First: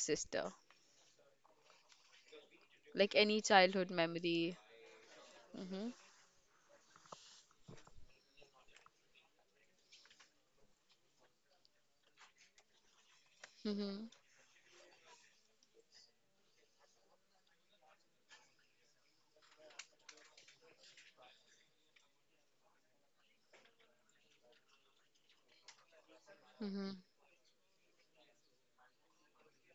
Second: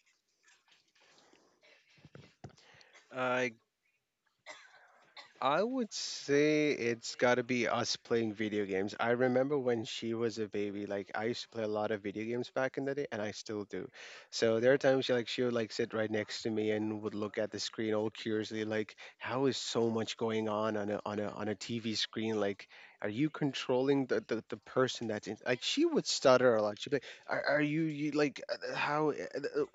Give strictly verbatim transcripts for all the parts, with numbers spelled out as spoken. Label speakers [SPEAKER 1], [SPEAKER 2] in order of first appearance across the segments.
[SPEAKER 1] sister? Like any
[SPEAKER 2] I
[SPEAKER 1] childhood memory?
[SPEAKER 2] I
[SPEAKER 1] Mm-hmm.
[SPEAKER 2] would say it's got to be us playing video games. I remember when she was a baby, like I used to play a lot of video games back in the day, and I still do.
[SPEAKER 1] Mm-hmm.
[SPEAKER 2] So there are times she like she would like sit right next to me and would look at the screen all curiously, like how is so much going on on a on a on a T V screen? Like, are you controlling the the, the person that's in? Like she would stutter a lot.
[SPEAKER 1] Mm-hmm.
[SPEAKER 2] She'd be like, "Are, are you you like uh, uh, how uh,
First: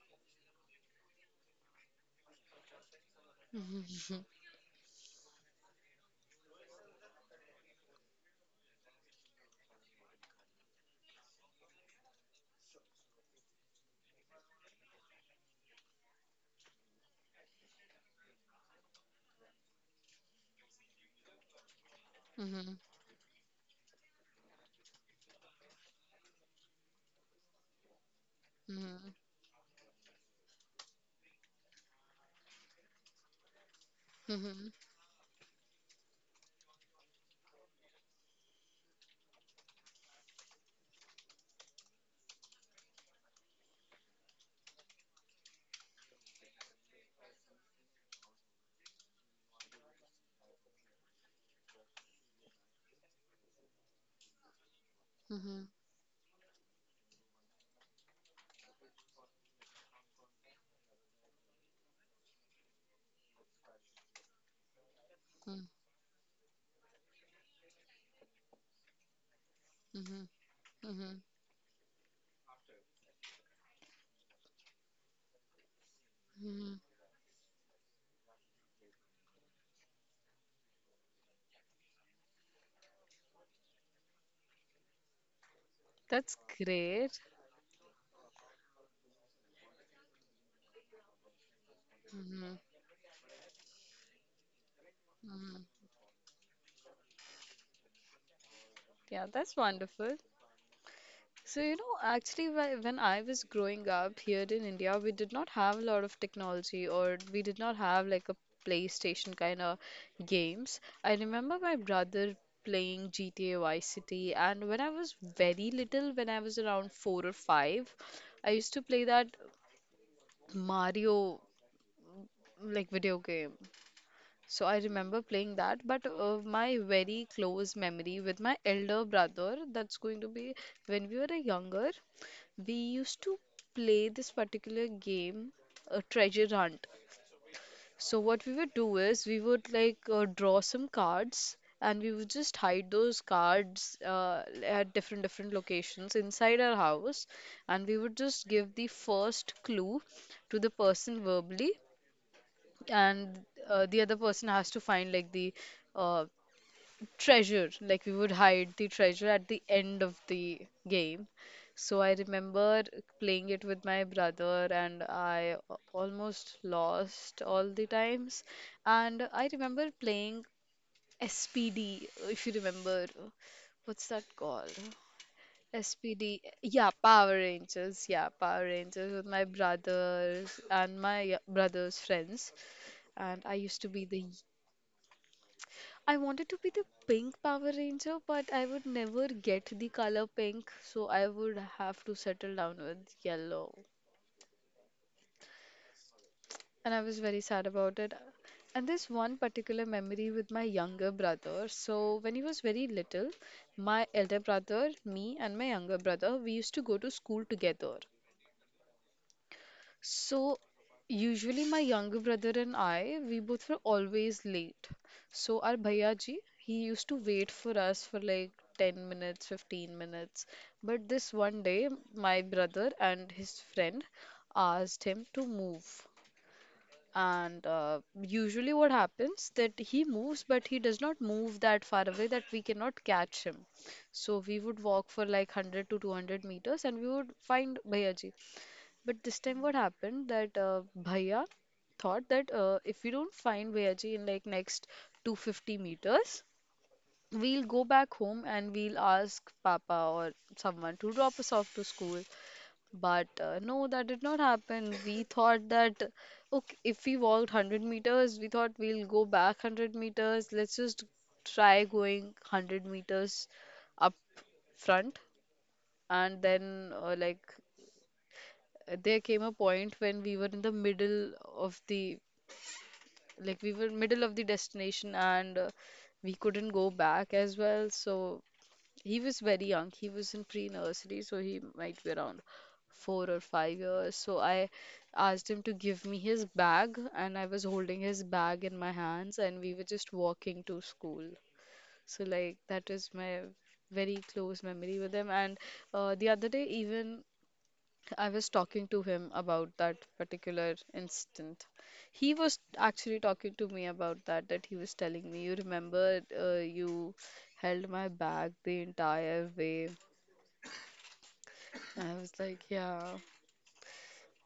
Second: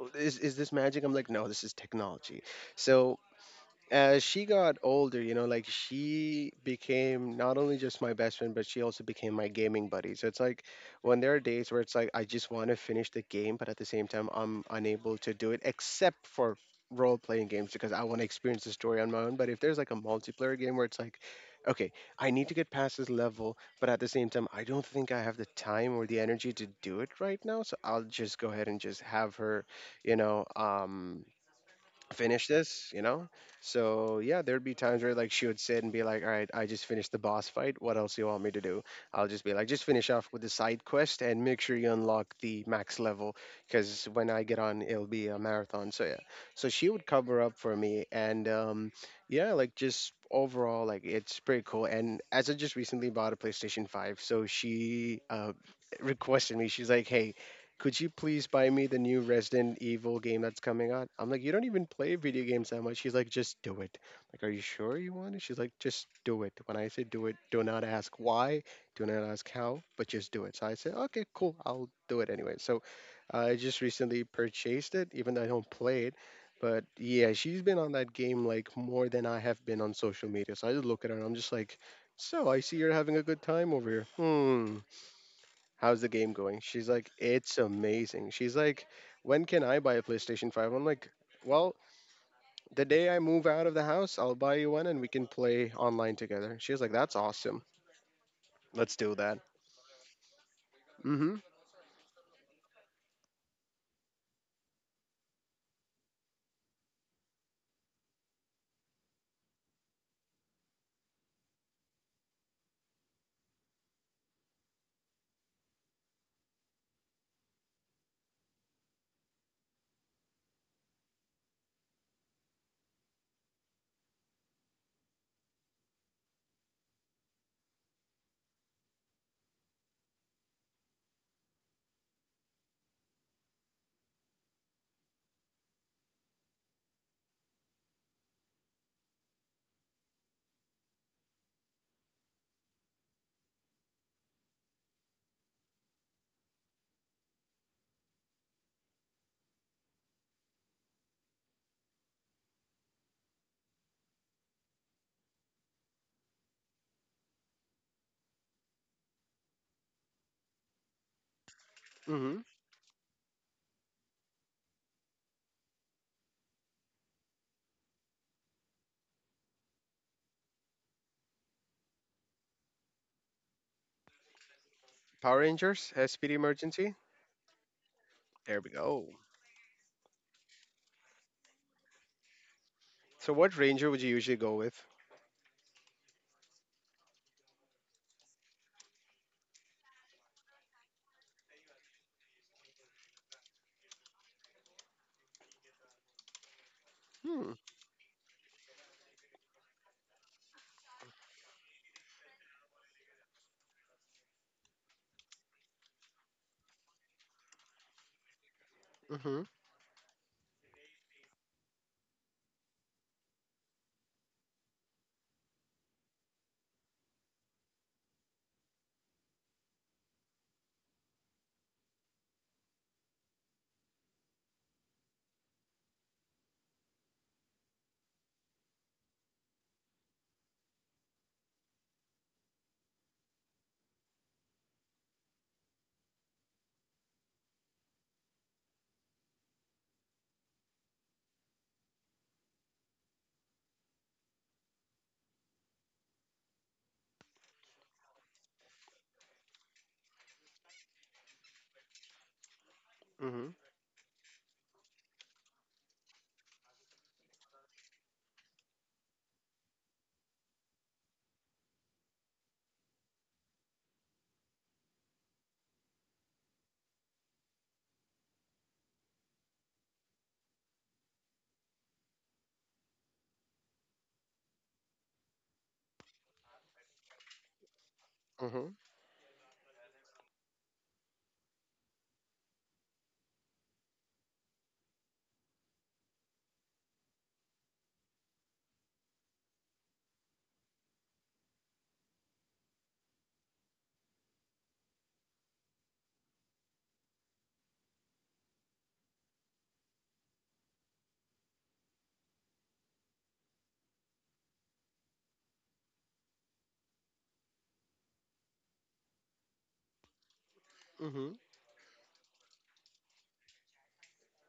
[SPEAKER 2] uh, is is this magic?" I'm like, "No, this is technology." So
[SPEAKER 1] Mm-hmm.
[SPEAKER 2] as she got older, you know, like she became not only just my best friend, but she also became my gaming buddy. So it's like when there are days where it's like I just want to finish the game, but at the same time I'm unable to do it except for role playing games because I want to experience the story on my own. But if there's like a multiplayer game where it's like, okay, I need to
[SPEAKER 1] Mm-hmm.
[SPEAKER 2] get
[SPEAKER 1] Mm-hmm.
[SPEAKER 2] past this level, but at the same time I don't think I have the time or the energy to do it right now. So I'll just go ahead and just have her, you know, um finish this, you know? So
[SPEAKER 1] Mm-hmm.
[SPEAKER 2] yeah,
[SPEAKER 1] Mm-hmm.
[SPEAKER 2] there'd
[SPEAKER 1] Mm-hmm.
[SPEAKER 2] be times where like she would sit and be like, "All right, I just finished the boss fight. What else do you want me to do?" I'll just be like, just finish off with the side quest and make sure you unlock the max level because when I get on it'll be a marathon. So yeah. So she would cover up for me, and um yeah, like just overall like it's pretty cool. And as I just recently bought a PlayStation five, so she uh
[SPEAKER 1] Mm-hmm.
[SPEAKER 2] requested me, she's like, "Hey, could you please buy me the new Resident Evil game that's coming out?" I'm like, "You don't even play video games that much." She's like, "Just do it." Like, "Are you sure you want it?" She's like, "Just do it. When I say do it, do not ask why, do not ask how, but
[SPEAKER 1] Mm-hmm.
[SPEAKER 2] just do it." So I said,
[SPEAKER 1] Mm-hmm.
[SPEAKER 2] okay, cool, I'll do it anyway. So uh, I just recently purchased it, even though I don't play it.
[SPEAKER 1] Mm-hmm.
[SPEAKER 2] But yeah, she's been on that game like more than I have been on social media. So I just look at her and I'm just like, so I see you're having a good time over here. Hmm, how's the game
[SPEAKER 1] That's
[SPEAKER 2] going? She's like,
[SPEAKER 1] great.
[SPEAKER 2] "It's amazing." She's like, "When can I buy a PlayStation five" I'm like, well,
[SPEAKER 1] Mm-hmm.
[SPEAKER 2] the day I move out of the house, I'll buy you one and we can play
[SPEAKER 1] Mm-hmm.
[SPEAKER 2] online together. She's like, "That's awesome. Let's do
[SPEAKER 1] Yeah,
[SPEAKER 2] that."
[SPEAKER 1] that's wonderful.
[SPEAKER 2] Mm hmm.
[SPEAKER 1] So, you know, actually, whe- when I was growing up here in India, we did not have a lot of technology or we did not have like a PlayStation kind of games. I remember my brother playing G T A Vice City, and when I was very little, when I was around four or five, I used to play that Mario like video game. So I remember playing that, but uh, my very close memory with my elder brother, that's going to be when we were younger, we used to play this particular game, a treasure hunt. So what we would do is we would like uh, draw some cards, and we would just hide those cards uh, at different different locations inside our house, and we would just give the first clue to the person verbally, and uh, the other person has to find like the uh, treasure. Like we would hide the treasure at the end of the game. So I
[SPEAKER 2] Mm hmm.
[SPEAKER 1] remember playing it with my brother, and I a- almost lost all the times. And I remember playing SPD. If you remember, what's that called?
[SPEAKER 2] Power Rangers, S P D
[SPEAKER 1] S P D, yeah,
[SPEAKER 2] Emergency.
[SPEAKER 1] Power Rangers, yeah,
[SPEAKER 2] There
[SPEAKER 1] Power
[SPEAKER 2] we go.
[SPEAKER 1] Rangers with my brothers and my y- brother's friends.
[SPEAKER 2] So,
[SPEAKER 1] And I
[SPEAKER 2] what
[SPEAKER 1] used
[SPEAKER 2] Ranger
[SPEAKER 1] to
[SPEAKER 2] would
[SPEAKER 1] be
[SPEAKER 2] you
[SPEAKER 1] the
[SPEAKER 2] usually go with?
[SPEAKER 1] I wanted to be the pink Power Ranger, but I would never get the color pink, so I would have to settle down with yellow. And I was very
[SPEAKER 2] Hmm.
[SPEAKER 1] sad about it. And this one particular memory with my younger brother. So when he was very little, my elder brother, me, and my younger brother, we used to go to school together.
[SPEAKER 2] Mm hmm.
[SPEAKER 1] So, usually my younger brother and I, we both were always late. So our bhayaji, he used to wait for us for like ten minutes, fifteen minutes. But this one day, my brother and his friend asked him to move. And uh, usually what happens that he moves, but he does not move that far away that we cannot catch him. So we would walk for like one hundred to two hundred meters, and we would find Bhayaji. But this time, what happened that uh, Bhaiya thought that uh, if we don't find Bhayaji in like next two hundred fifty meters, we'll go back home, and we'll ask Papa or someone to drop us off to school. But
[SPEAKER 2] Mm
[SPEAKER 1] uh, no, that did not happen. We thought that okay, if we walked one hundred meters, we thought we'll go back one hundred meters. Let's just try going one hundred meters up front, and then uh, like uh, there came a point when we were in the middle of the like we were middle of the destination, and uh, we couldn't go back as well. So
[SPEAKER 2] hmm. Mm hmm.
[SPEAKER 1] he was very young. He was in pre-nursery, so he might be around four or five years. So I asked him to give me his bag, and I was holding his bag in my hands, and we were just walking to school. So, like, that is my very close memory with him. And uh, the other day even, I was talking to him about that particular incident. He was actually talking to me about that, that he was telling me, you remember uh, you held my bag the entire way.
[SPEAKER 2] Mm hmm.
[SPEAKER 1] I was like, yeah.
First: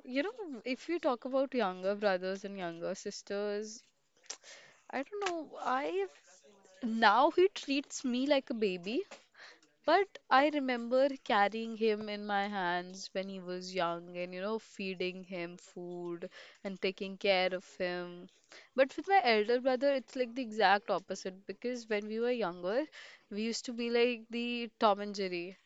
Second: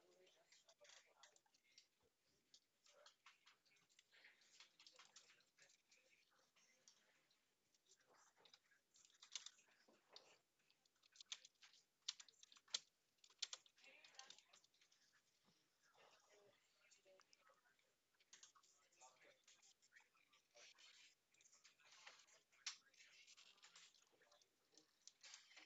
[SPEAKER 1] You know, if you talk about younger brothers and younger sisters, I don't know, I now he treats me like a baby. But I remember carrying him in my hands when he was young, and you know, feeding him food and taking care of him. But with my elder brother, it's like the exact opposite, because when we were younger, we used to be like the Tom and Jerry.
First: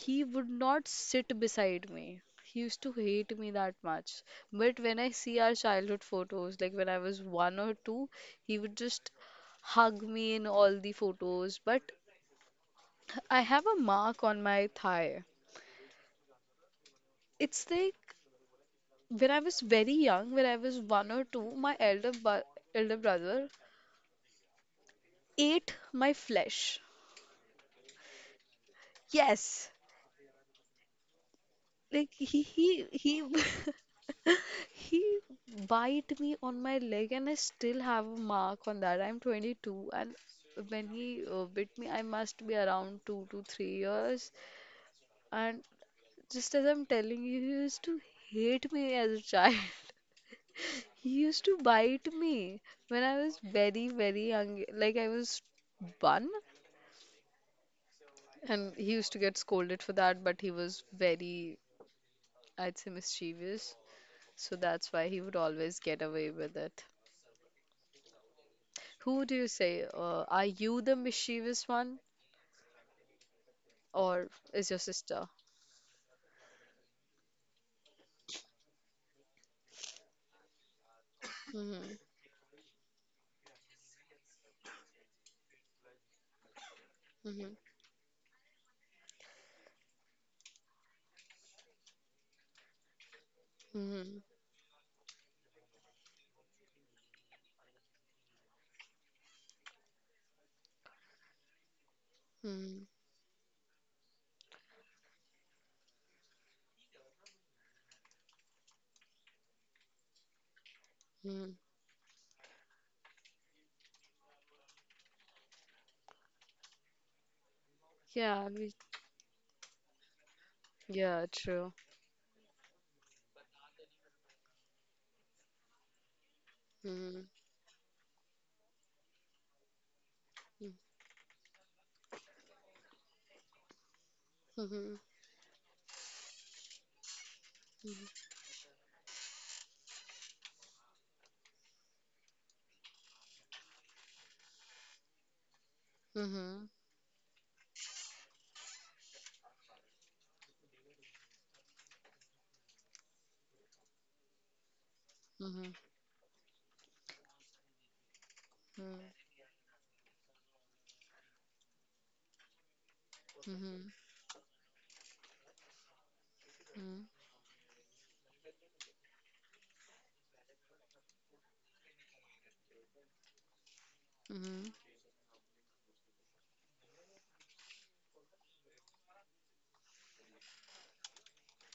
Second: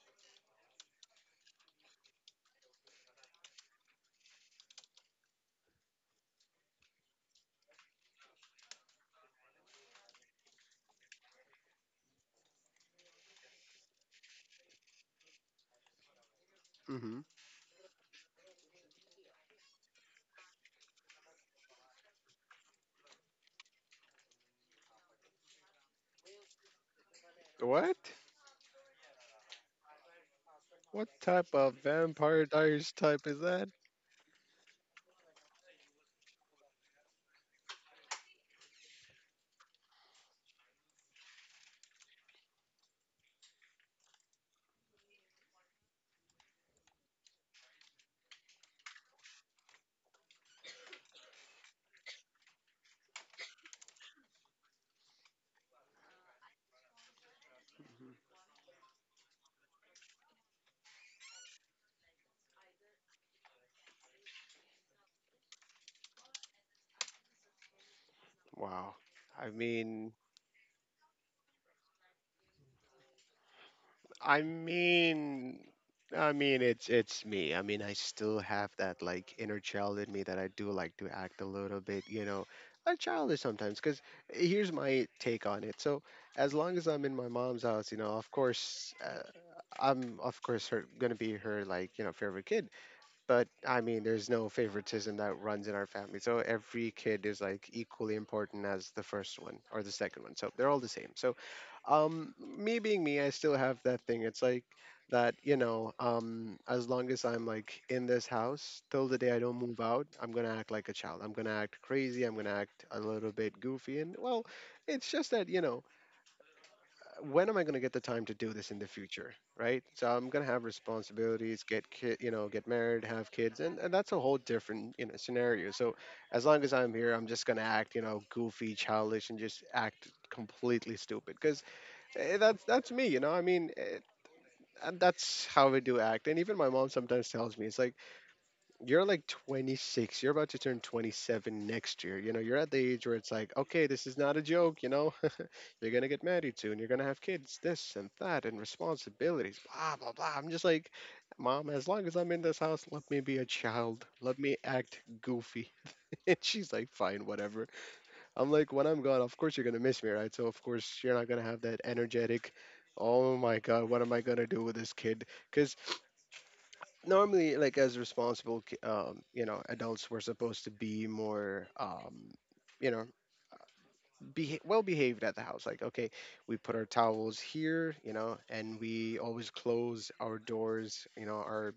[SPEAKER 1] He would not sit beside me. He used to hate me that much. But when I see our childhood photos, like when I was one or two, he would just hug me in all the photos. But I have a mark on my thigh.
[SPEAKER 2] Mm hmm.
[SPEAKER 1] It's like when I was very young, when I was one or two, my elder bu- elder brother ate my flesh.
[SPEAKER 2] What?
[SPEAKER 1] Yes,
[SPEAKER 2] What type of
[SPEAKER 1] like he
[SPEAKER 2] vampire
[SPEAKER 1] he
[SPEAKER 2] diaries
[SPEAKER 1] he
[SPEAKER 2] type is that?
[SPEAKER 1] he bite me on my leg, and I still have a mark on that. I'm twenty-two, and when he uh, bit me, I must be around two to three years. And just as I'm telling you, he used to hate me as a child. He used to bite me when I was very, very young. Like I was one, and he used to get scolded for that, but he was very, I'd say, mischievous. So that's why he would always get away with it.
[SPEAKER 2] Wow.
[SPEAKER 1] Who do you
[SPEAKER 2] I
[SPEAKER 1] say?
[SPEAKER 2] mean,
[SPEAKER 1] Uh, are you the mischievous one, or
[SPEAKER 2] I
[SPEAKER 1] is your sister?
[SPEAKER 2] mean, I mean, it's it's me. I mean, I still have that like inner child in me that I do like to act a little
[SPEAKER 1] Mm-hmm,
[SPEAKER 2] bit, you know, a childish sometimes. Because here's my take on it. So as long as I'm in my
[SPEAKER 1] mm-hmm,
[SPEAKER 2] mom's house, you know, of course, uh, I'm of course her gonna be her like you know favorite kid. But I mean,
[SPEAKER 1] mm-hmm,
[SPEAKER 2] there's no favoritism that runs in our family. So every kid is like equally important as the first one or the second one. So they're all the same. So um me
[SPEAKER 1] mm-hmm,
[SPEAKER 2] being me, I still have that thing. It's like that, you know, um as long as I'm like in this house, till the day I don't move out, I'm gonna act like a child, I'm
[SPEAKER 1] mm-hmm.
[SPEAKER 2] gonna act crazy, I'm gonna act a little bit goofy, and well, it's just that, you know, when am I gonna get the time to
[SPEAKER 1] Yeah,
[SPEAKER 2] do this
[SPEAKER 1] we,
[SPEAKER 2] in the future, right? So I'm gonna have
[SPEAKER 1] yeah,
[SPEAKER 2] responsibilities,
[SPEAKER 1] true.
[SPEAKER 2] get kid, you know, get married, have kids, and, and that's a whole different, you know, scenario. So as long as I'm here,
[SPEAKER 1] Mm-hmm,
[SPEAKER 2] I'm just gonna act, you know, goofy, childish, and just act completely stupid because Eh, that's that's me, you know. I mean, eh,
[SPEAKER 1] mm-hmm, mm-hmm,
[SPEAKER 2] and that's how we do act. And even my mom sometimes tells me, it's like, you're like twenty-six, you're about to turn twenty-seven next year, you know, you're at the age where it's like, okay, this is not a joke, you know, you're gonna get married
[SPEAKER 1] mm-hmm,
[SPEAKER 2] soon, you're gonna have kids, this and that and responsibilities, blah blah blah. I'm just like, mom, as long as I'm in this house, let me be a child, let me act
[SPEAKER 1] mm-hmm,
[SPEAKER 2] goofy. And she's like, "Fine, whatever." I'm like, when I'm gone,
[SPEAKER 1] mm-hmm,
[SPEAKER 2] of course you're gonna miss me, right? So of course you're not gonna have that energetic. Oh my God,
[SPEAKER 1] mm-hmm.
[SPEAKER 2] what am I gonna do with this kid? Because normally, like as responsible, ki- um, you know, adults were supposed to be more, um, you know, be
[SPEAKER 1] Mm-hmm.
[SPEAKER 2] well behaved at the house. Like, okay, we put our towels here, you know, and we always close our doors, you know, our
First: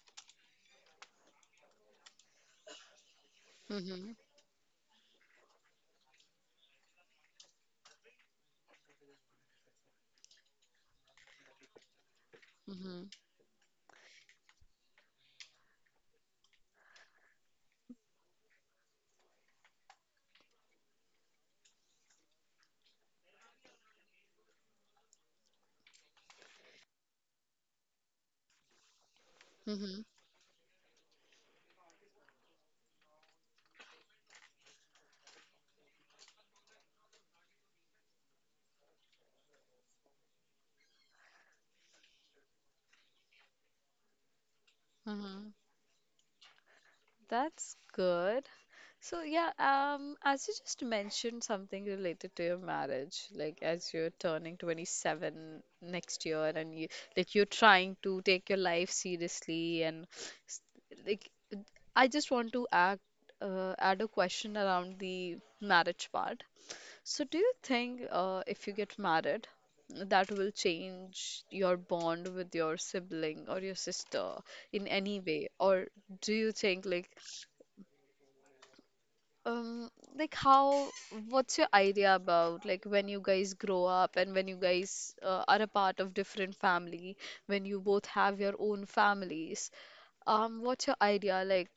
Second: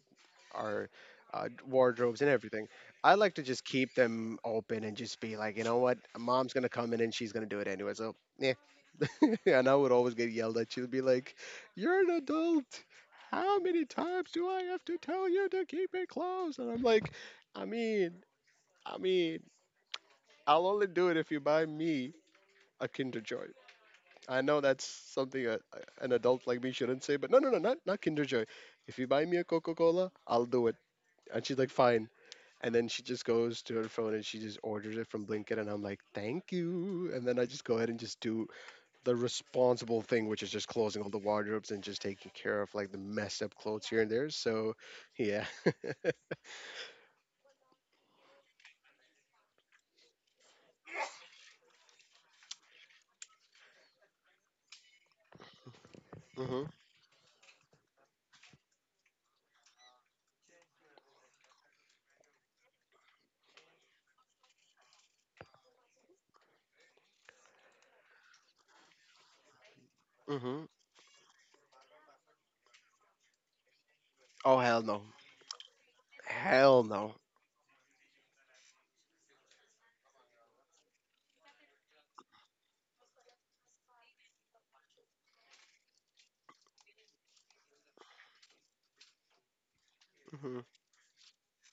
[SPEAKER 2] our uh, wardrobes and everything. I like to just keep
[SPEAKER 1] Mm-hmm.
[SPEAKER 2] them open and just be like, you know what, mom's gonna come in and she's gonna do it anyway. So yeah, and I would always get yelled at. She'll be like, "You're an adult.
[SPEAKER 1] Mm-hmm.
[SPEAKER 2] How many times do I have to tell you to keep it closed?" And I'm like, "I mean, I mean, I'll only do it if you buy me a Kinder Joy." I know that's something a, a- an adult like me shouldn't say, but no, no, no, not not Kinder Joy. If you buy me a Coca
[SPEAKER 1] Mm-hmm.
[SPEAKER 2] Cola, I'll do it. And she's like, "Fine." And then she just goes to her phone and she just orders it from Blinkit, and I'm like, thank you. And then I just go ahead and just do the responsible thing, which is just closing all the wardrobes and just taking care of like the messed up clothes here and there. So, yeah.
[SPEAKER 1] Mm-hmm. That's good. So yeah, um, as you just mentioned something related to your marriage, like as you're turning twenty-seven next year and you like you're trying to take your life seriously, and s- like I just want to act uh, add a question around the marriage part. So, do you think uh, if you get married, that
[SPEAKER 2] Hmm.
[SPEAKER 1] will
[SPEAKER 2] Hmm.
[SPEAKER 1] change your bond with your sibling or your sister
[SPEAKER 2] Oh hell
[SPEAKER 1] in
[SPEAKER 2] no,
[SPEAKER 1] any way? Or do you think
[SPEAKER 2] hell
[SPEAKER 1] like
[SPEAKER 2] no.
[SPEAKER 1] um, like how, what's your idea about like when you guys grow up and when you guys uh, are a part of different family, when you both have your own families? Um, what's your idea? Like,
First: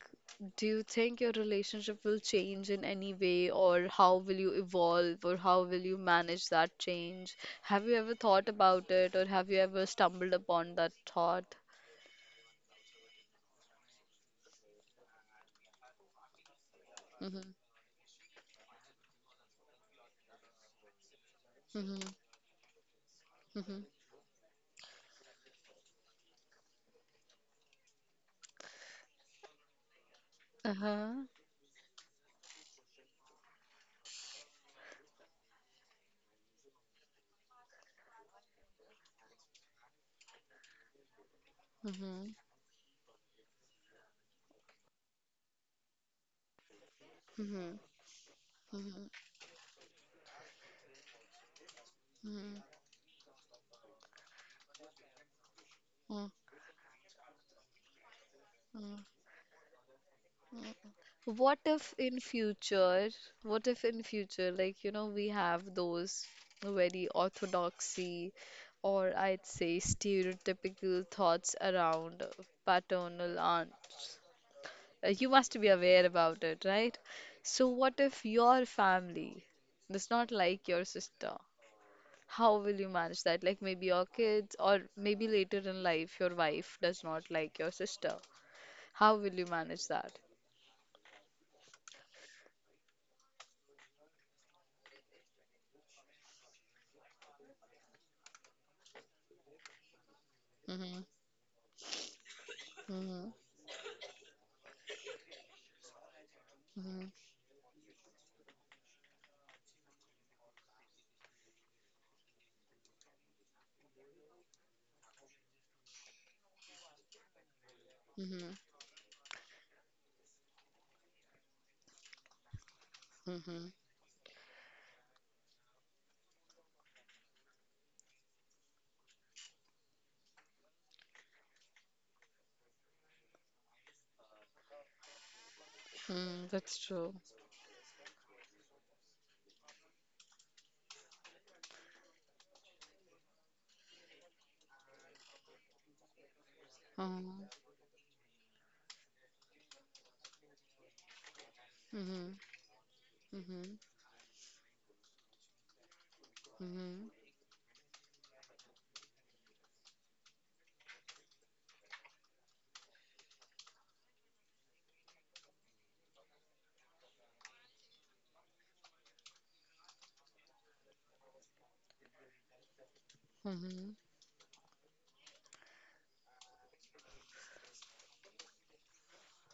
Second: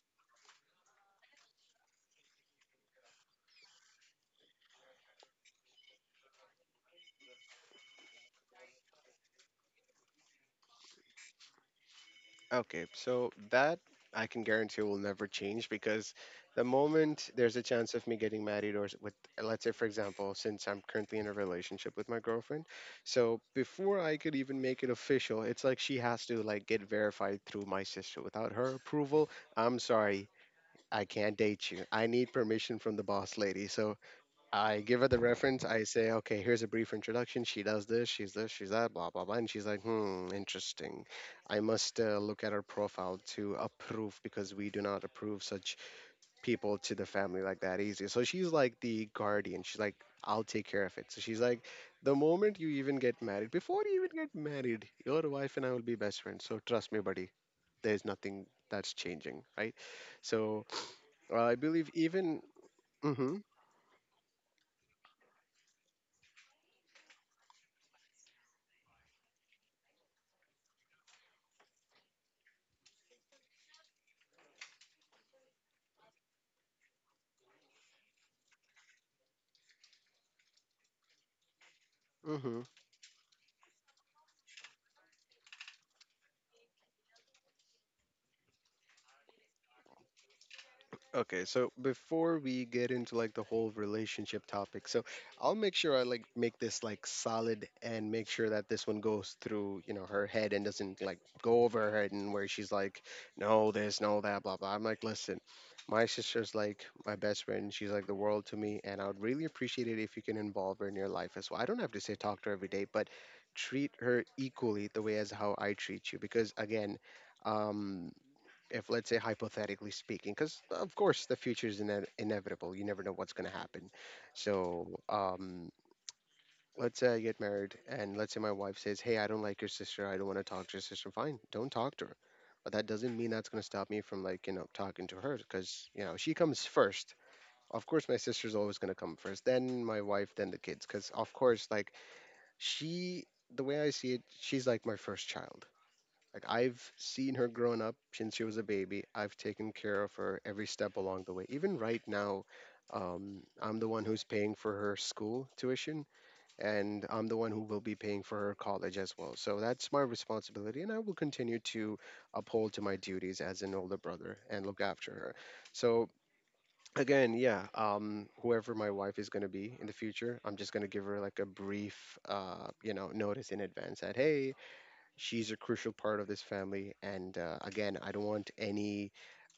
[SPEAKER 1] do you think your relationship will change in any way, or how will you evolve, or how will you manage that change? Have you ever thought about it, or have you ever stumbled upon that thought?
[SPEAKER 2] Okay, so that I can guarantee will never change because the moment
[SPEAKER 1] Mm-hmm.
[SPEAKER 2] there's a chance of me getting married, or s- with, let's say, for example, since I'm currently in a relationship
[SPEAKER 1] Mm-hmm.
[SPEAKER 2] with my girlfriend, so
[SPEAKER 1] Mm-hmm.
[SPEAKER 2] before I could even make it official, it's like she has to like get verified through my sister. Without her approval, I'm sorry, I
[SPEAKER 1] Uh-huh.
[SPEAKER 2] can't date you. I need permission from the boss lady. So I give her the reference. I say, okay, here's a brief introduction. She does this, she's this, she's that, blah, blah, blah. And she's like, hmm, interesting. I must uh,
[SPEAKER 1] Mm-hmm.
[SPEAKER 2] look at her profile to approve because we do not approve such people to the family like
[SPEAKER 1] Mm-hmm.
[SPEAKER 2] that easy. So she's like
[SPEAKER 1] Mm-hmm.
[SPEAKER 2] the guardian. She's like, I'll take care of it. So she's like, the moment you even get married, before you even get married, your wife and I will be best
[SPEAKER 1] Mm,
[SPEAKER 2] friends. So trust me, buddy, there's nothing that's
[SPEAKER 1] mm.
[SPEAKER 2] changing, right? So uh, I
[SPEAKER 1] What
[SPEAKER 2] believe
[SPEAKER 1] if in
[SPEAKER 2] even.
[SPEAKER 1] future,
[SPEAKER 2] Hmm.
[SPEAKER 1] what if in future, like, you know, we have those very orthodoxy or I'd say stereotypical thoughts around paternal aunts? Uh, You must be aware about it, right? So what if your family does not like your sister? How
[SPEAKER 2] Hmm.
[SPEAKER 1] will you manage that? Like maybe your kids or maybe later in life your wife does not like your sister. How will you manage that?
[SPEAKER 2] Okay, so before we get into like the whole relationship topic, so I'll make sure I like make this like solid and make sure that this one goes through, you know, her head and doesn't like go over her head and where she's like,
[SPEAKER 1] Mm-hmm.
[SPEAKER 2] no, this, no, that, blah, blah. I'm like, listen, my sister's like
[SPEAKER 1] Mhm.
[SPEAKER 2] my best friend. She's like the world to me, and I would really appreciate it if you can involve her in your life as well. I don't have to say talk to her every day, but treat her equally the way as how I treat you because again, um
[SPEAKER 1] Mhm.
[SPEAKER 2] if let's say hypothetically speaking, because of course the future is ine- inevitable, you never know what's going to
[SPEAKER 1] Mhm.
[SPEAKER 2] happen. So um let's say I get married and let's say my wife says, hey, I don't like your sister, I don't want to talk to your sister. Fine, don't talk to her. But that doesn't mean that's going to stop me from like, you know, talking to her because, you know, she
[SPEAKER 1] Mm,
[SPEAKER 2] comes
[SPEAKER 1] that's
[SPEAKER 2] first.
[SPEAKER 1] true.
[SPEAKER 2] Of course my sister's always going to come first, then my wife, then the kids, because of course like she, the way I see it, she's like my first child. Like I've seen her
[SPEAKER 1] Um,
[SPEAKER 2] growing up since she was a baby. I've taken care of her every step along the way. Even right
[SPEAKER 1] mhm.
[SPEAKER 2] now, um, I'm
[SPEAKER 1] Mhm.
[SPEAKER 2] the one who's paying for her school tuition, and
[SPEAKER 1] Mhm.
[SPEAKER 2] I'm the one who will be paying for her college as well. So that's my responsibility, and I will continue to uphold to my duties as an older brother and look after her. So again, yeah, um, whoever my wife is going to be in the future, I'm just going to give her like a brief, uh, you know, notice in
[SPEAKER 1] Mhm.
[SPEAKER 2] advance that hey, she's a crucial part of this family, and uh, again, I don't want any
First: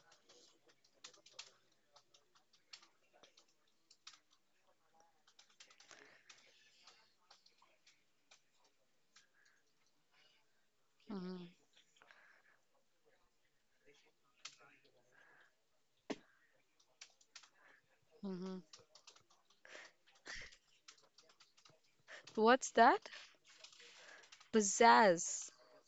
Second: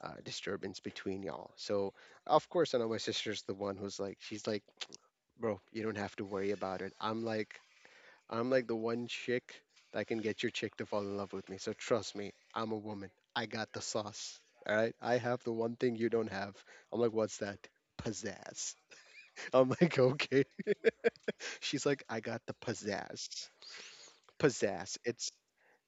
[SPEAKER 2] uh, disturbance between y'all. So, of course, I know my sister's the one who's like, she's like, bro, you don't have to worry about it. I'm like, I'm like the one chick that can get your chick to fall in love with
[SPEAKER 1] Mhm.
[SPEAKER 2] me. So trust me, I'm a woman. I got the sauce. All right, I have the one thing you don't have. I'm like, what's that?
[SPEAKER 1] Mhm.
[SPEAKER 2] Pizzazz. I'm like, okay. She's like, I got the
[SPEAKER 1] What's that?
[SPEAKER 2] pizzazz. Pizzazz.
[SPEAKER 1] Pizzazz.
[SPEAKER 2] It's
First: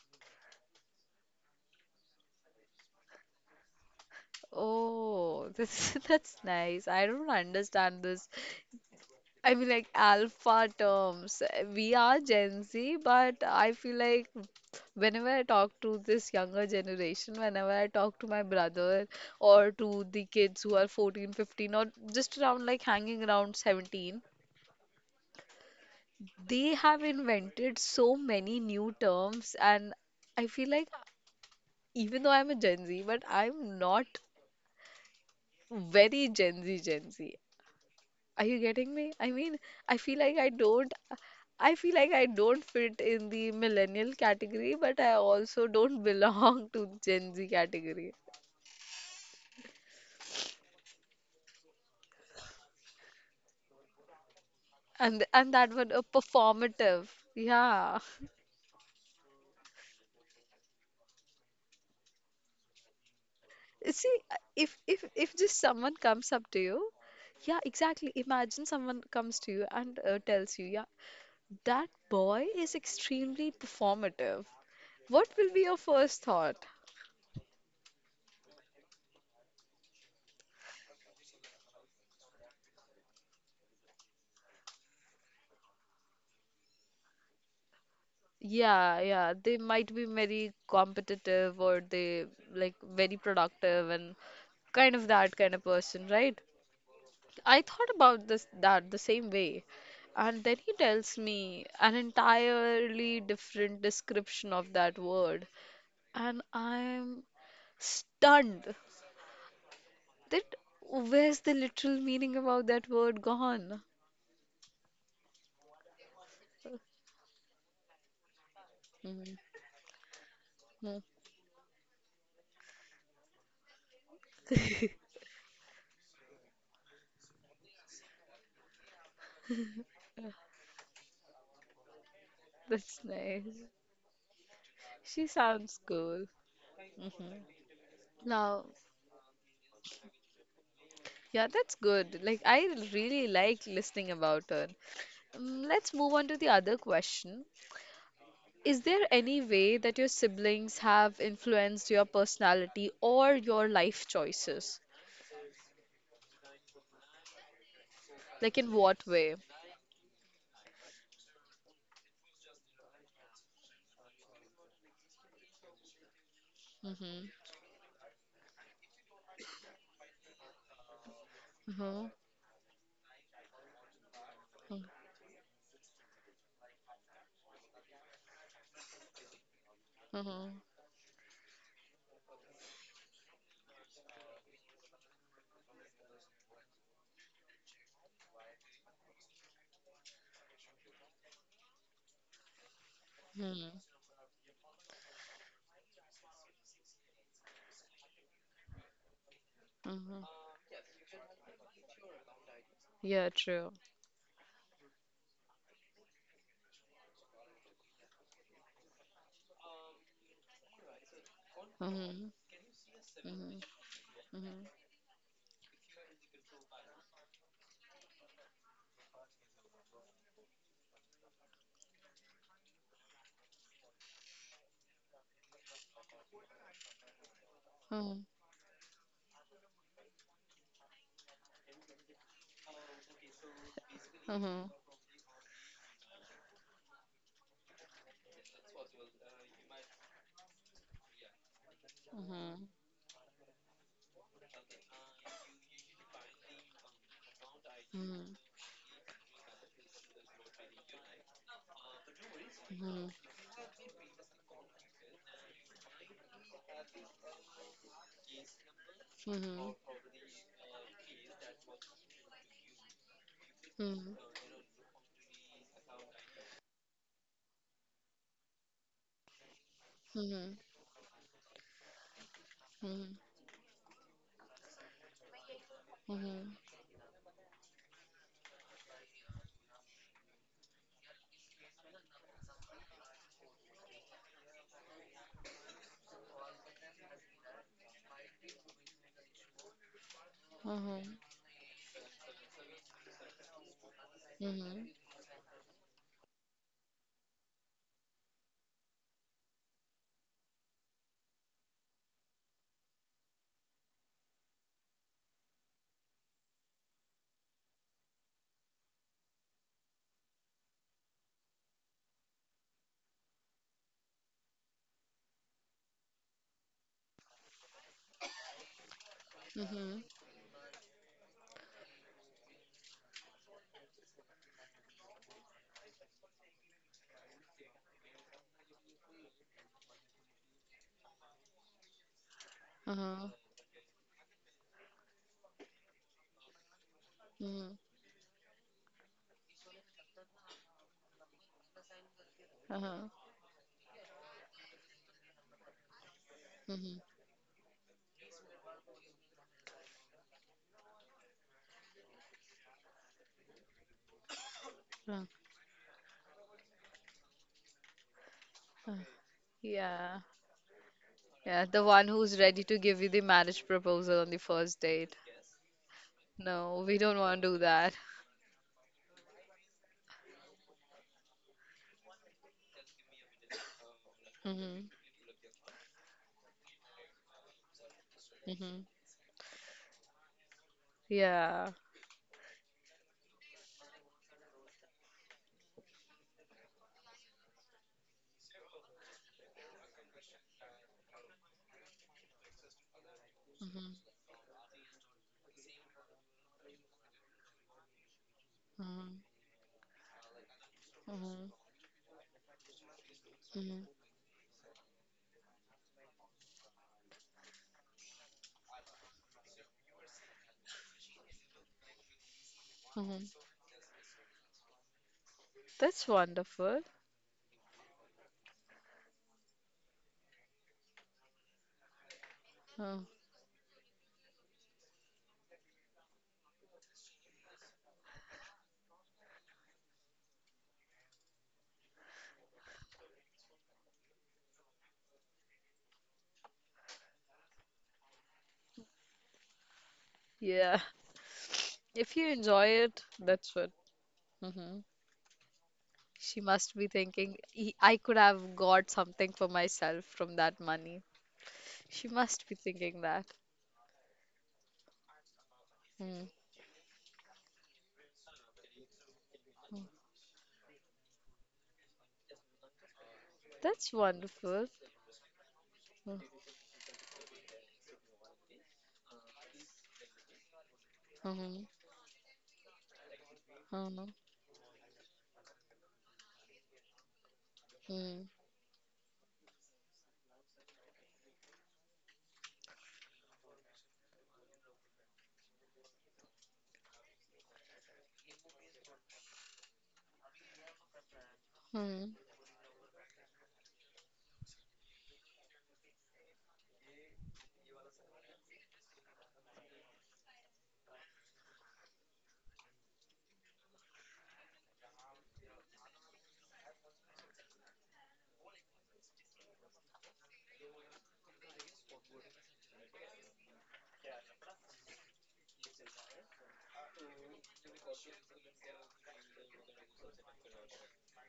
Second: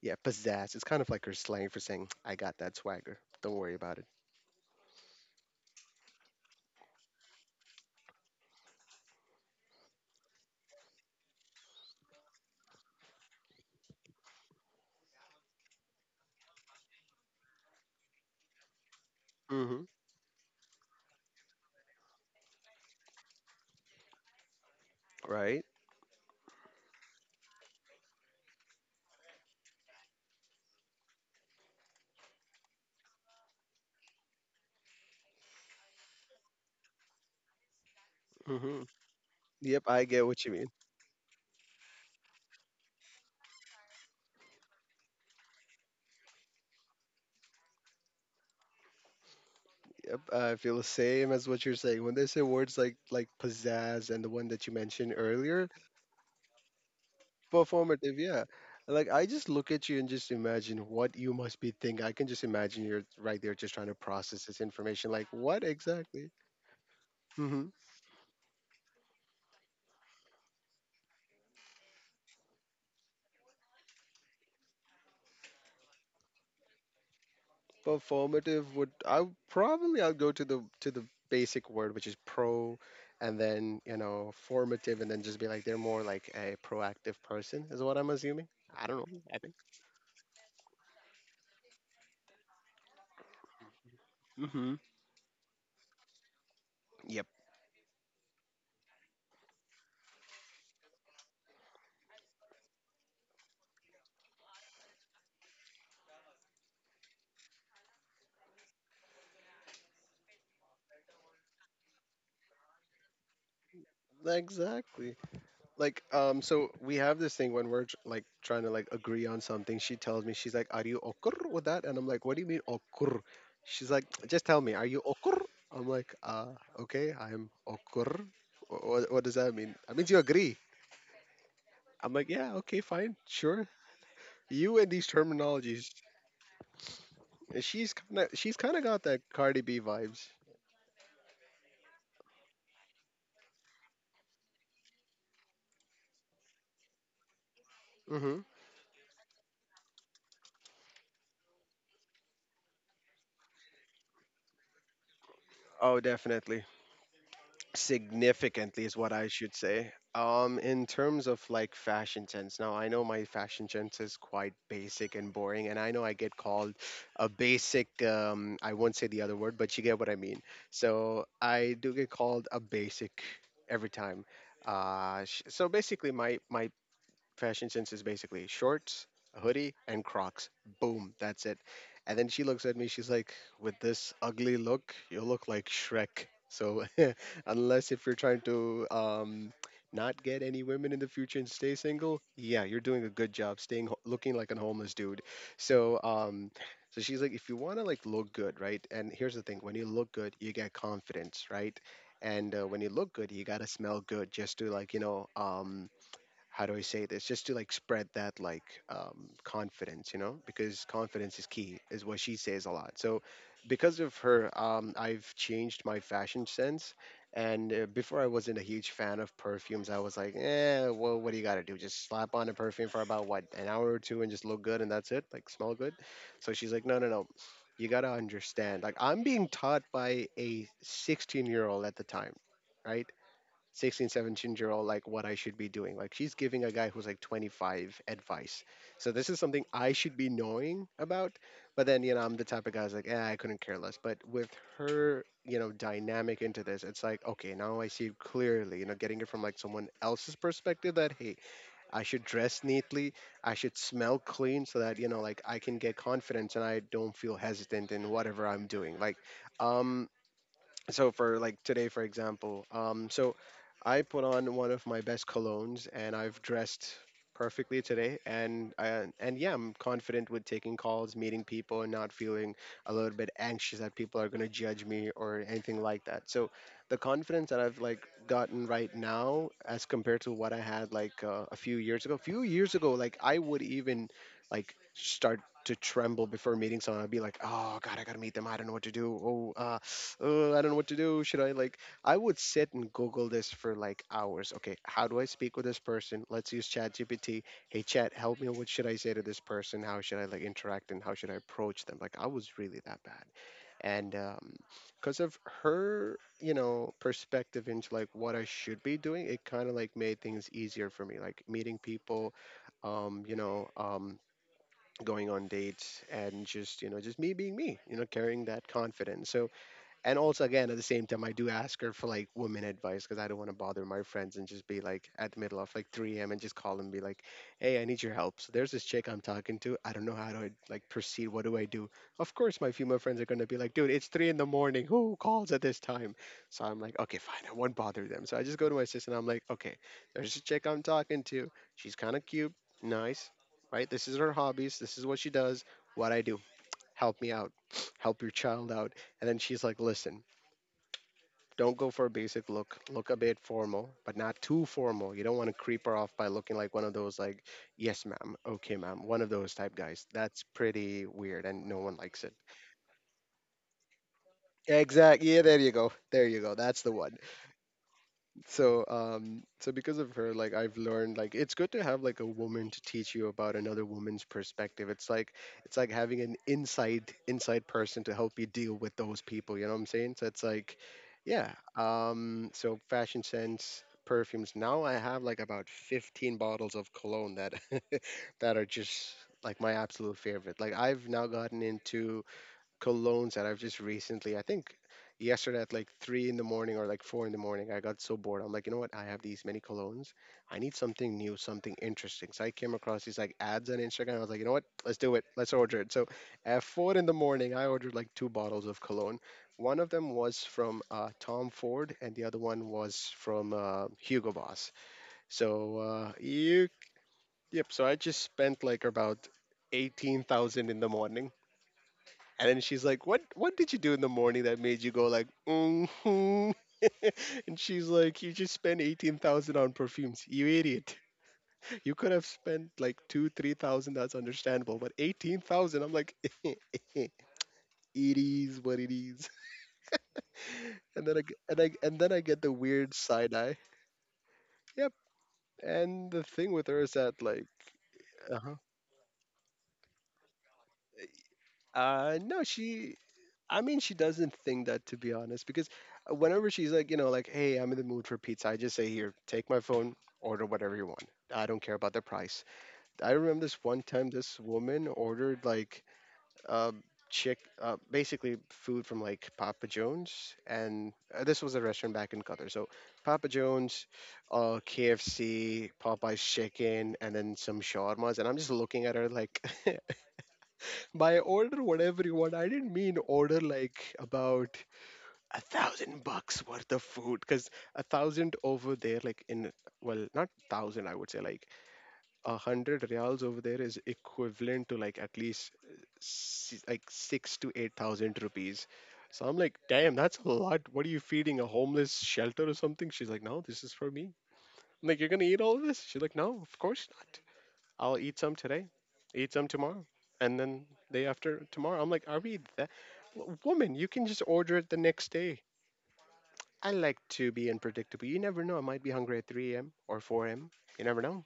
[SPEAKER 2] Yeah, pizzazz. It's kind of like her slang for saying, I got that swagger. Don't worry about it.
[SPEAKER 1] Oh, this that's nice. I don't understand this. I mean, like alpha terms. We are Gen Z, but I feel like whenever I talk to this younger generation, whenever I talk to my brother or
[SPEAKER 2] hmm
[SPEAKER 1] to the kids who are fourteen, fifteen, or just around like hanging around seventeen,
[SPEAKER 2] Right?
[SPEAKER 1] they have invented so many new terms. And I feel like even though I'm a Gen Z, but I'm not very Gen Z Gen Z. Are you
[SPEAKER 2] hmm
[SPEAKER 1] getting me? I mean,
[SPEAKER 2] Yep,
[SPEAKER 1] i
[SPEAKER 2] I
[SPEAKER 1] feel
[SPEAKER 2] get
[SPEAKER 1] like
[SPEAKER 2] what
[SPEAKER 1] i
[SPEAKER 2] you mean.
[SPEAKER 1] don't I feel like I don't fit in the millennial category, but I also don't belong to Gen Z category.
[SPEAKER 2] Yep, I feel the same as what you're saying. When they say words like like pizzazz and the one that you mentioned
[SPEAKER 1] And and that
[SPEAKER 2] earlier,
[SPEAKER 1] one, a performative, yeah.
[SPEAKER 2] performative, yeah. Like I just look at you and just imagine what you must be thinking. I can just imagine you're right there just trying to
[SPEAKER 1] See,
[SPEAKER 2] process this
[SPEAKER 1] if if
[SPEAKER 2] information. Like
[SPEAKER 1] if just
[SPEAKER 2] what
[SPEAKER 1] someone
[SPEAKER 2] exactly?
[SPEAKER 1] comes up to you, yeah, exactly. Imagine someone comes to you, and uh, tells you, yeah, that boy is extremely performative. What will be your first thought?
[SPEAKER 2] Performative, would I would- probably I'll go to the to the basic word, which is pro, and then you know formative, and then just be like they're more like a proactive person is what I'm assuming. I
[SPEAKER 1] Yeah,
[SPEAKER 2] don't know.
[SPEAKER 1] yeah,
[SPEAKER 2] I think.
[SPEAKER 1] they might be very competitive, or they like very productive and
[SPEAKER 2] Mm-hmm.
[SPEAKER 1] kind of that kind of person, right?
[SPEAKER 2] Yep.
[SPEAKER 1] I thought about this that the same way. And then he tells me an entirely different description of that word. And I'm stunned that where's the literal meaning about that word gone?
[SPEAKER 2] Exactly. Like um so we have this thing when we're tr- like trying to like agree on something. She tells me, she's like, are
[SPEAKER 1] Mhm.
[SPEAKER 2] you okur with that? And I'm like, what do you mean okur? She's like, just tell me, are you okur? I'm like uh okay, I'm okur. What, what does that mean? That means you agree. I'm like, yeah, okay,
[SPEAKER 1] That's
[SPEAKER 2] fine, sure.
[SPEAKER 1] nice.
[SPEAKER 2] You and these
[SPEAKER 1] She sounds
[SPEAKER 2] terminologies.
[SPEAKER 1] cool. Hmm.
[SPEAKER 2] And she's kind of, she's
[SPEAKER 1] Now,
[SPEAKER 2] kind of got that Cardi B vibes.
[SPEAKER 1] yeah, that's good. Like, I really like listening about her. Um, let's move on to the other question.
[SPEAKER 2] hmm
[SPEAKER 1] Is there any way that your siblings have influenced your personality or your life choices?
[SPEAKER 2] Oh, definitely.
[SPEAKER 1] Like, in
[SPEAKER 2] Significantly is
[SPEAKER 1] what
[SPEAKER 2] what I
[SPEAKER 1] way?
[SPEAKER 2] should say. Um, in terms of like fashion sense. Now, I know my fashion sense is quite basic and boring, and I know I get called
[SPEAKER 1] Mm-hmm.
[SPEAKER 2] a basic. Um, I won't say the other word, but you get what I mean. So I do
[SPEAKER 1] Mm-hmm.
[SPEAKER 2] get called a basic every time. Uh, sh- so basically, my my fashion sense is basically shorts, a hoodie, and Crocs.
[SPEAKER 1] Mm-hmm.
[SPEAKER 2] Boom, that's it. And then she looks at me, she's like, with this ugly look, you look like Shrek. So, unless if you're trying to um, not get any women in the future and stay single, yeah, you're doing a good job
[SPEAKER 1] Mm-hmm.
[SPEAKER 2] staying ho- looking like a homeless dude. So, um, so she's like, if you want to like look good, right? And here's the thing: when you look good,
[SPEAKER 1] Mm-hmm.
[SPEAKER 2] you get confidence, right? And uh, when you look
[SPEAKER 1] Yeah,
[SPEAKER 2] good, you gotta
[SPEAKER 1] true.
[SPEAKER 2] smell good just to like you know um, how do I say this? Just to like spread that like um, confidence, you know, because confidence is key, is what
[SPEAKER 1] Mm-hmm.
[SPEAKER 2] she says a lot. So,
[SPEAKER 1] Mm-hmm.
[SPEAKER 2] because of her,
[SPEAKER 1] Mm-hmm.
[SPEAKER 2] um, I've changed my fashion sense. And uh, before I wasn't a huge fan of perfumes, I was like, eh, well, what do you got to do? Just slap on a perfume for about what, an hour or two, and just look good, and that's it, like smell good. So she's like, no, no, no. You got to
[SPEAKER 1] Mm-hmm.
[SPEAKER 2] understand. Like, I'm being taught by a sixteen year old at the time, right? Sixteen, seventeen, 17
[SPEAKER 1] Mm-hmm.
[SPEAKER 2] year old, like what I should be doing. Like she's giving a guy who's like twenty-five advice, so this is something I should be knowing about. But then you know I'm the
[SPEAKER 1] Mm-hmm.
[SPEAKER 2] type of guy who's like, eh, I couldn't care less. But with her, you know, dynamic into this, it's like okay, now I see it
[SPEAKER 1] Mm-hmm.
[SPEAKER 2] clearly, you know, getting it from like someone else's perspective that hey, I should dress
[SPEAKER 1] Mm-hmm.
[SPEAKER 2] neatly, I should smell clean, so that you know, like I can get confidence and I don't feel hesitant in whatever I'm doing. Like
[SPEAKER 1] Mhm.
[SPEAKER 2] um so for like today, for example, um so I put
[SPEAKER 1] Mhm.
[SPEAKER 2] on one of my best colognes, and I've dressed perfectly today, and I, and yeah, I'm confident with
[SPEAKER 1] Mhm.
[SPEAKER 2] taking calls, meeting people, and not feeling a little
[SPEAKER 1] Mhm.
[SPEAKER 2] bit anxious that people are going to judge me or anything like that. So
[SPEAKER 1] Mhm.
[SPEAKER 2] the confidence that I've like gotten right now as compared to what I had like uh, a few years ago a few years ago, like I would even like start to tremble before meeting someone. I'd be like, oh God, I gotta meet them. I don't know what to do. Oh, uh, uh, I don't know what to
[SPEAKER 1] Mhm.
[SPEAKER 2] do. Should I like? I would sit and Google this for like hours. Okay,
[SPEAKER 1] Mhm.
[SPEAKER 2] how do I speak with this person? Let's use ChatGPT. Hey, Chat, help me. What should I say to this person? How should I like interact, and how should I approach them? Like, I was really that bad, and um, because of her, you know, perspective into like what I should be doing, it kind of like made things easier for me, like meeting people, um, you know, um, going on dates and just you know just me being me, you know, carrying that confidence. So
[SPEAKER 1] Mhm.
[SPEAKER 2] and also again at the same time I do ask her for like women advice, because I don't want to bother my friends and just be like at the middle of like three a m and just call and be like, hey, I need your help. So there's this chick I'm talking to, I don't know how to like proceed, what do I do? Of course my female friends are
[SPEAKER 1] Uh-huh.
[SPEAKER 2] going to be like, dude, it's three in the morning, who calls at this time? So I'm like, okay fine, I
[SPEAKER 1] Mhm.
[SPEAKER 2] won't bother them. So I just go to my sister and I'm like, okay, there's this chick I'm talking to, she's kind of cute,
[SPEAKER 1] Uh-huh.
[SPEAKER 2] nice, right, this is her hobbies, this is what she does, what I do,
[SPEAKER 1] Mhm.
[SPEAKER 2] help me out, help your child out. And then she's like, listen, don't go for a basic look. Look a bit formal, but not too
[SPEAKER 1] Uh,
[SPEAKER 2] formal. You don't want to creep her off by looking like one of those like, yes ma'am, okay
[SPEAKER 1] uh.
[SPEAKER 2] ma'am, one of those type guys.
[SPEAKER 1] Yeah.
[SPEAKER 2] That's pretty weird,
[SPEAKER 1] Yeah,
[SPEAKER 2] and no
[SPEAKER 1] the
[SPEAKER 2] one
[SPEAKER 1] one
[SPEAKER 2] likes it.
[SPEAKER 1] who's ready to give you the marriage proposal on the first date.
[SPEAKER 2] Exact. Yeah, there you go. There you go.
[SPEAKER 1] No,
[SPEAKER 2] That's the
[SPEAKER 1] we don't
[SPEAKER 2] one.
[SPEAKER 1] want to do that.
[SPEAKER 2] So um so because of her like I've learned like it's good to have like a woman to teach you about another woman's
[SPEAKER 1] Mhm.
[SPEAKER 2] perspective. It's like, it's like having an inside inside person to help you deal
[SPEAKER 1] Mhm.
[SPEAKER 2] with those people, you know what I'm saying. So it's like, yeah,
[SPEAKER 1] Yeah.
[SPEAKER 2] um so fashion sense, perfumes, now I have like about fifteen bottles of cologne that that are just like my absolute favorite. Like I've now gotten into colognes that I've just
[SPEAKER 1] Mhm.
[SPEAKER 2] recently, I think yesterday at like three in the morning or like four in the morning, I got so bored. I'm like, you know what? I
[SPEAKER 1] Mhm.
[SPEAKER 2] have these many colognes. I need something new,
[SPEAKER 1] Mhm.
[SPEAKER 2] something interesting. So I came across these like ads on
[SPEAKER 1] Mhm.
[SPEAKER 2] Instagram. I was like, you know what? Let's do it. Let's order it. So at four in the morning, I ordered like two bottles of cologne. One of them was from uh, Tom Ford, and the other one was
[SPEAKER 1] Mhm.
[SPEAKER 2] from uh, Hugo Boss. So
[SPEAKER 1] That's
[SPEAKER 2] uh, you,
[SPEAKER 1] wonderful.
[SPEAKER 2] yep. So I just spent like about eighteen thousand in the morning. And then she's
[SPEAKER 1] Oh,
[SPEAKER 2] like, "What? What did you do in the morning that made you go like, mm-hmm?" And she's like, "You just spent eighteen thousand on perfumes, you idiot. You could have spent like two, three thousand. That's understandable, but eighteen thousand. I'm like, it is what it is."
[SPEAKER 1] yeah.
[SPEAKER 2] And then I g- and I and then
[SPEAKER 1] If
[SPEAKER 2] I
[SPEAKER 1] you
[SPEAKER 2] get the
[SPEAKER 1] enjoy
[SPEAKER 2] weird
[SPEAKER 1] it,
[SPEAKER 2] side
[SPEAKER 1] that's
[SPEAKER 2] eye.
[SPEAKER 1] what it.
[SPEAKER 2] Yep. And the
[SPEAKER 1] She
[SPEAKER 2] thing with
[SPEAKER 1] must
[SPEAKER 2] her
[SPEAKER 1] be
[SPEAKER 2] is that
[SPEAKER 1] thinking,
[SPEAKER 2] like,
[SPEAKER 1] "He- I could
[SPEAKER 2] uh
[SPEAKER 1] have
[SPEAKER 2] huh.
[SPEAKER 1] got something for myself from that money." She
[SPEAKER 2] Uh no,
[SPEAKER 1] must be
[SPEAKER 2] she,
[SPEAKER 1] thinking that.
[SPEAKER 2] I mean, she doesn't think that, to be honest, because uh,
[SPEAKER 1] Mm,
[SPEAKER 2] whenever she's like, you know, like, hey, I'm in the mood for pizza, I just say, here, take my
[SPEAKER 1] mm.
[SPEAKER 2] phone, order whatever you want. I don't care about the price. I remember this one
[SPEAKER 1] That's
[SPEAKER 2] time, this
[SPEAKER 1] wonderful.
[SPEAKER 2] woman ordered like
[SPEAKER 1] Mm,
[SPEAKER 2] um, chick, uh, basically food from like Papa John's, and uh, this was a
[SPEAKER 1] mhm,
[SPEAKER 2] restaurant back in Qatar. So Papa John's,
[SPEAKER 1] mhm,
[SPEAKER 2] uh, K F C, Popeye's chicken, and then some shawarmas.
[SPEAKER 1] mm,
[SPEAKER 2] And I'm just looking at her like, by order whatever you want, I didn't mean order like about a thousand bucks worth of food, because a thousand over there like in, well not thousand, I would say like
[SPEAKER 1] mm, mhm,
[SPEAKER 2] a hundred reals over there is equivalent to like at least uh, si- like six to eight thousand rupees. So I'm like, damn, that's a lot. What are you feeding, a homeless shelter or something? She's like, no, this is for me. I'm like, you're gonna eat all this? She's like, no, of course not. I'll eat some today, eat some tomorrow, and then day after tomorrow. I'm like, are we that, woman you can just order it the next day. I like to be unpredictable. You never know. I might be hungry at three a m or four a m. You never know.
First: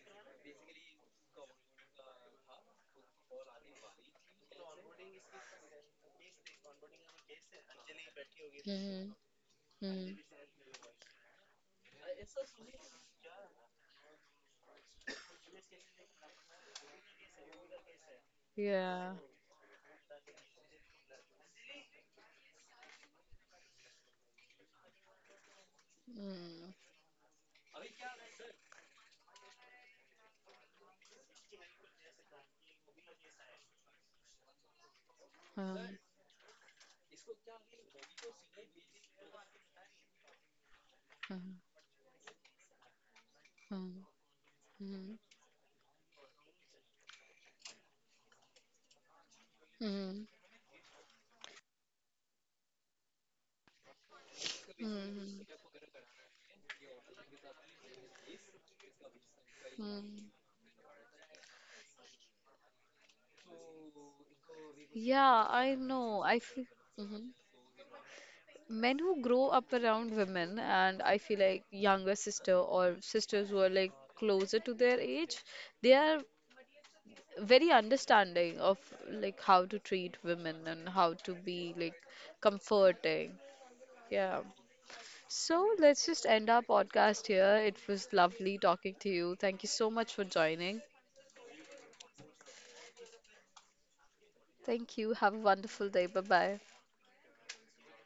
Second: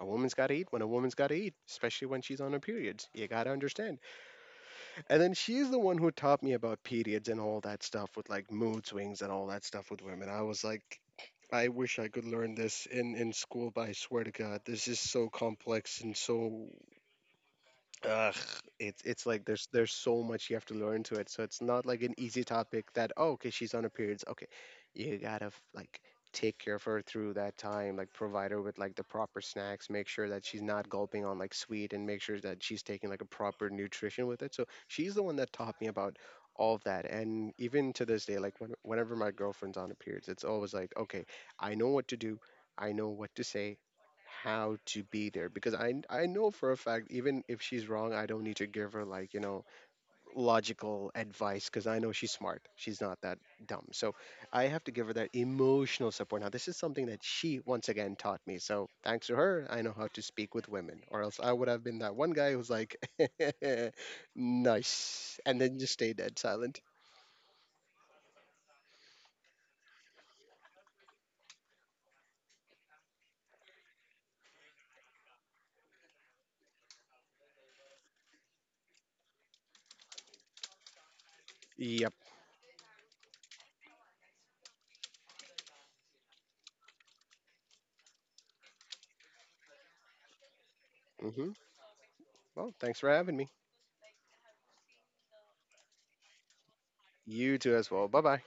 [SPEAKER 2] A woman's got to eat when a woman's got to eat, especially when she's on her periods. You got to understand. And then she's the one who taught me about periods and all that stuff with like mood swings and all that stuff with
[SPEAKER 1] mm.
[SPEAKER 2] women. I was like, I wish I could learn this in, in school, but I swear to God, this is so complex and so ugh, it's
[SPEAKER 1] Yeah.
[SPEAKER 2] it's like there's there's so much you have to learn to it. So it's not like an easy topic that oh okay, she's on her periods. Okay, you gotta f- like take
[SPEAKER 1] Mm,
[SPEAKER 2] care of her through that time, like provide her with like the proper snacks, make sure that she's not gulping on like sweet, and make sure that she's taking like a proper nutrition with it. So she's the one that taught me
[SPEAKER 1] mm,
[SPEAKER 2] about all of that. And even to this day, like when, whenever my girlfriend's on her periods, it's always like okay,
[SPEAKER 1] mm,
[SPEAKER 2] I know what to do, I know what to say,
[SPEAKER 1] mm,
[SPEAKER 2] how to be there, because I I know for a fact even if she's wrong, I don't need to give her like, you know,
[SPEAKER 1] mm,
[SPEAKER 2] logical advice, because I know she's smart. She's not that dumb. So I have
[SPEAKER 1] mm,
[SPEAKER 2] to give her that
[SPEAKER 1] mm,
[SPEAKER 2] emotional support. Now, this is something that she once again taught me. So thanks to her, I know how to
[SPEAKER 1] mm.
[SPEAKER 2] speak with women, or else I would have been that one guy who's like nice
[SPEAKER 1] Yeah,
[SPEAKER 2] and then
[SPEAKER 1] I
[SPEAKER 2] just stay
[SPEAKER 1] know.
[SPEAKER 2] dead
[SPEAKER 1] I feel.
[SPEAKER 2] silent.
[SPEAKER 1] hmm. Men who grow up around women, and I feel like younger sister or sisters who are like closer to their age, they are very understanding of like how to treat women and how to be
[SPEAKER 2] Yep.
[SPEAKER 1] like comforting, yeah. So let's just end our podcast here. It was lovely talking to you. Thank you so much for joining.
[SPEAKER 2] hmm Well, thanks for having me.
[SPEAKER 1] Thank you. Have a wonderful day. Bye bye
[SPEAKER 2] You too as well. Bye-bye.